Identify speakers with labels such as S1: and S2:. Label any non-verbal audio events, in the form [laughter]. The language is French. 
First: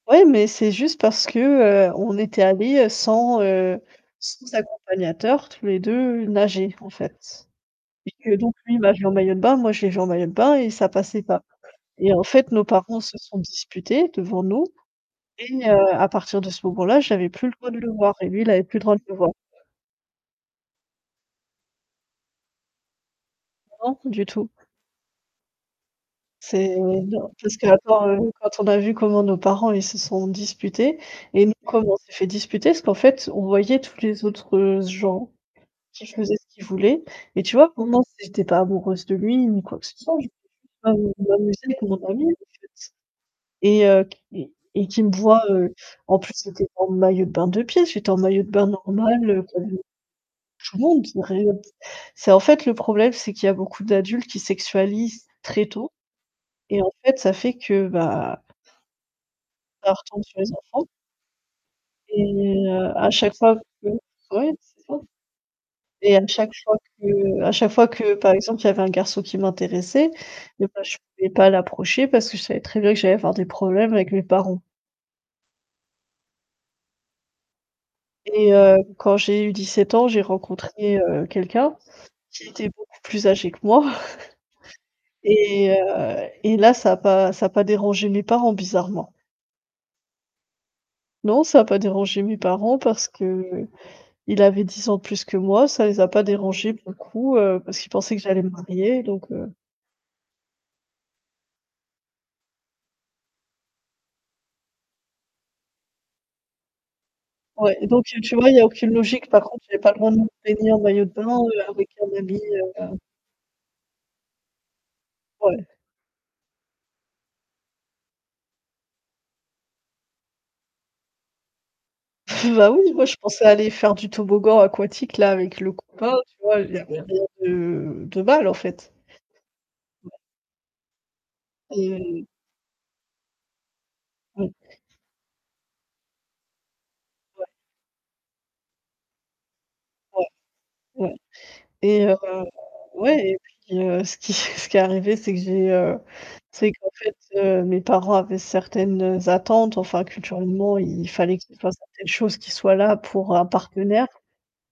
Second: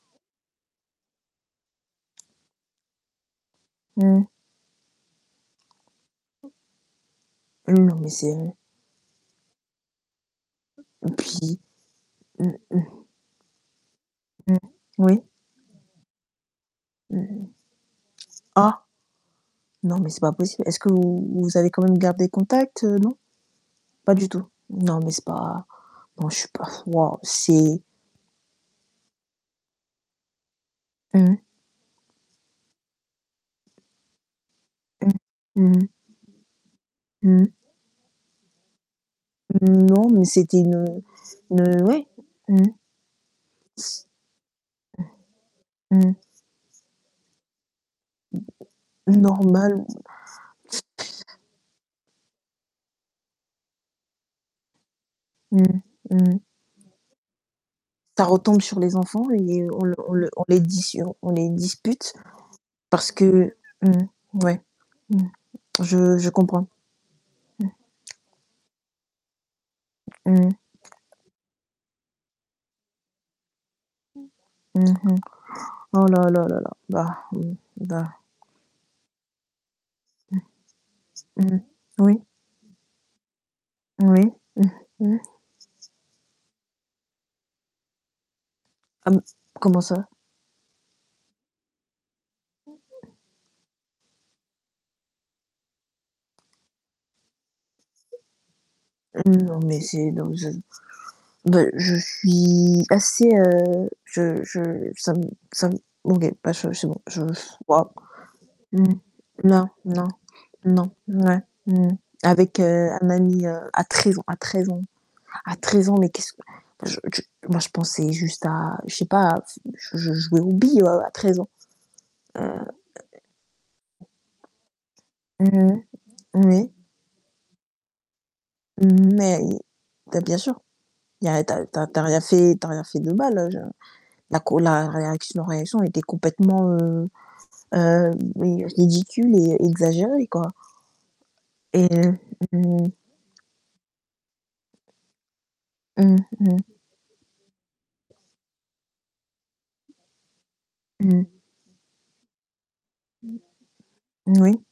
S1: Ouais, mais c'est juste parce que, heu, on était allé, heu, sans, heu,
S2: Mmh.
S1: sans accompagnateur, tous les 2 nager en fait,
S2: Mmh, non, mais
S1: et que
S2: c'est
S1: donc lui il m'a vu en maillot de bain, moi je l'ai vu en maillot de bain, et ça
S2: Et
S1: passait pas,
S2: puis,
S1: et en
S2: mmh,
S1: fait,
S2: mmh
S1: nos parents se sont disputés devant
S2: Mmh,
S1: nous,
S2: oui.
S1: et heu, à partir de ce moment-là, j'avais plus
S2: Mmh.
S1: le droit de le voir, et lui il avait plus le
S2: Ah!
S1: droit de me voir.
S2: Non, mais c'est pas possible. Est-ce que vous vous avez quand même gardé contact, heu, non?
S1: Non,
S2: Pas
S1: du
S2: du tout,
S1: tout
S2: non mais c'est pas bon, je suis pas
S1: c'est
S2: [blows air] waouh
S1: non, parce que
S2: c'est
S1: attends, heu, quand on a vu comment nos parents ils se sont disputés
S2: Mmh mh.
S1: et nous comment on s'est fait disputer, parce qu'en fait, on voyait tous les autres
S2: Mmh.
S1: gens
S2: Mmh mh.
S1: qui faisaient ce qu'ils voulaient,
S2: Mmh
S1: et
S2: mh.
S1: tu vois pour moi c'est j'étais pas amoureuse de lui ni quoi que ce
S2: Non,
S1: soit,
S2: mais
S1: je
S2: c'était une, heu,
S1: m je m'amusais
S2: une,
S1: avec
S2: heu
S1: mon
S2: ouais,
S1: ami en
S2: mmh mh.
S1: fait, et heu,
S2: S
S1: q et et qui me voit, heu
S2: Mmh.
S1: en plus, c'était en maillot de bain 2 pièces. J'étais en maillot de bain normal, heu [unintelligible]
S2: Normal.
S1: tout le monde ré heu, d c'est en fait, le problème c'est qu'il y a beaucoup d'adultes qui sexualisent très
S2: Mmh.
S1: tôt,
S2: Mmh.
S1: et en fait, ça fait que,
S2: Ça
S1: bah
S2: retombe sur les enfants et on
S1: ça
S2: le on
S1: retombe
S2: le
S1: sur
S2: on
S1: les
S2: les
S1: enfants.
S2: dissu on on les dispute
S1: Et heu, à
S2: parce
S1: chaque
S2: que
S1: fois que
S2: mmh,
S1: ouais,
S2: ouais,
S1: c'est ça,
S2: mmh,
S1: et
S2: je
S1: à
S2: je
S1: chaque
S2: comprends.
S1: fois que à
S2: Mmh.
S1: chaque fois que, par exemple, il y avait un garçon qui m'intéressait,
S2: Mmh mh.
S1: et ben je pouvais pas l'approcher parce que je savais très bien que j'allais avoir des problèmes avec mes parents.
S2: Mmh mh. Oh là, là, là, là. Bah, mmh, bah
S1: Et heu, quand j'ai eu 17 ans, j'ai
S2: Mmh.
S1: rencontré, heu,
S2: Mmh mh,
S1: quelqu'un
S2: oui.
S1: qui était beaucoup plus âgé que moi,
S2: Moui. Mmh.
S1: [chuckles]
S2: Mmh.
S1: et heu, et là ça a pas ça a pas dérangé mes parents
S2: Ah
S1: bizarrement.
S2: m comment ça?
S1: Non, ça a pas dérangé mes parents, parce qu'il avait 10 ans de plus que moi, ça les a pas dérangé pour le coup, heu, parce qu'ils pensaient que j'allais me marier, donc
S2: Mmh.
S1: heu
S2: Non, mais c'est donc je bah je suis assez, heu, je je ça me ça me OK bah je c'est bon, je [sighs]
S1: Ouais,
S2: waouh,
S1: donc heu, tu vois, il y a
S2: mmh
S1: aucune
S2: mh,
S1: logique. Par contre,
S2: non,
S1: j'avais pas le
S2: non,
S1: droit de me baigner en
S2: non,
S1: maillot de bain,
S2: ouais,
S1: heu,
S2: mmh,
S1: avec un ami,
S2: avec, heu,
S1: heu
S2: un ami, heu, à 13 ans à 13 ans à
S1: Ouais.
S2: 13 ans, mais qu'est-ce que je je moi je pensais juste à je sais pas f je je jouais aux billes, heu, à 13 ans. Heu,
S1: [chuckles] Bah oui, moi, je pensais aller faire du toboggan aquatique là,
S2: mmh
S1: avec le
S2: mh,
S1: copain, tu vois.
S2: oui.
S1: Il y avait rien de de mal, en fait.
S2: Mais
S1: Ouais.
S2: bah, bien sûr. Il y a tu as tu as tu as rien
S1: Et
S2: fait tu as rien fait de mal, heu, je la
S1: Mmh.
S2: co la réaction réaction était complètement, heu
S1: Ouais.
S2: hem, oui ridicule et
S1: Ouais,
S2: exagérée quoi
S1: ouais
S2: et
S1: et heu,
S2: heu, mmh.
S1: ouais et puis, heu, ce qui [chuckles] ce qui est arrivé c'est que j'ai, heu,
S2: Mmh, mmh.
S1: c'est qu'en fait, heu, mes parents avaient certaines attentes, enfin, culturellement, il
S2: Mmh.
S1: fallait qu'il fasse certaines choses qui soient là pour un partenaire.
S2: Moui.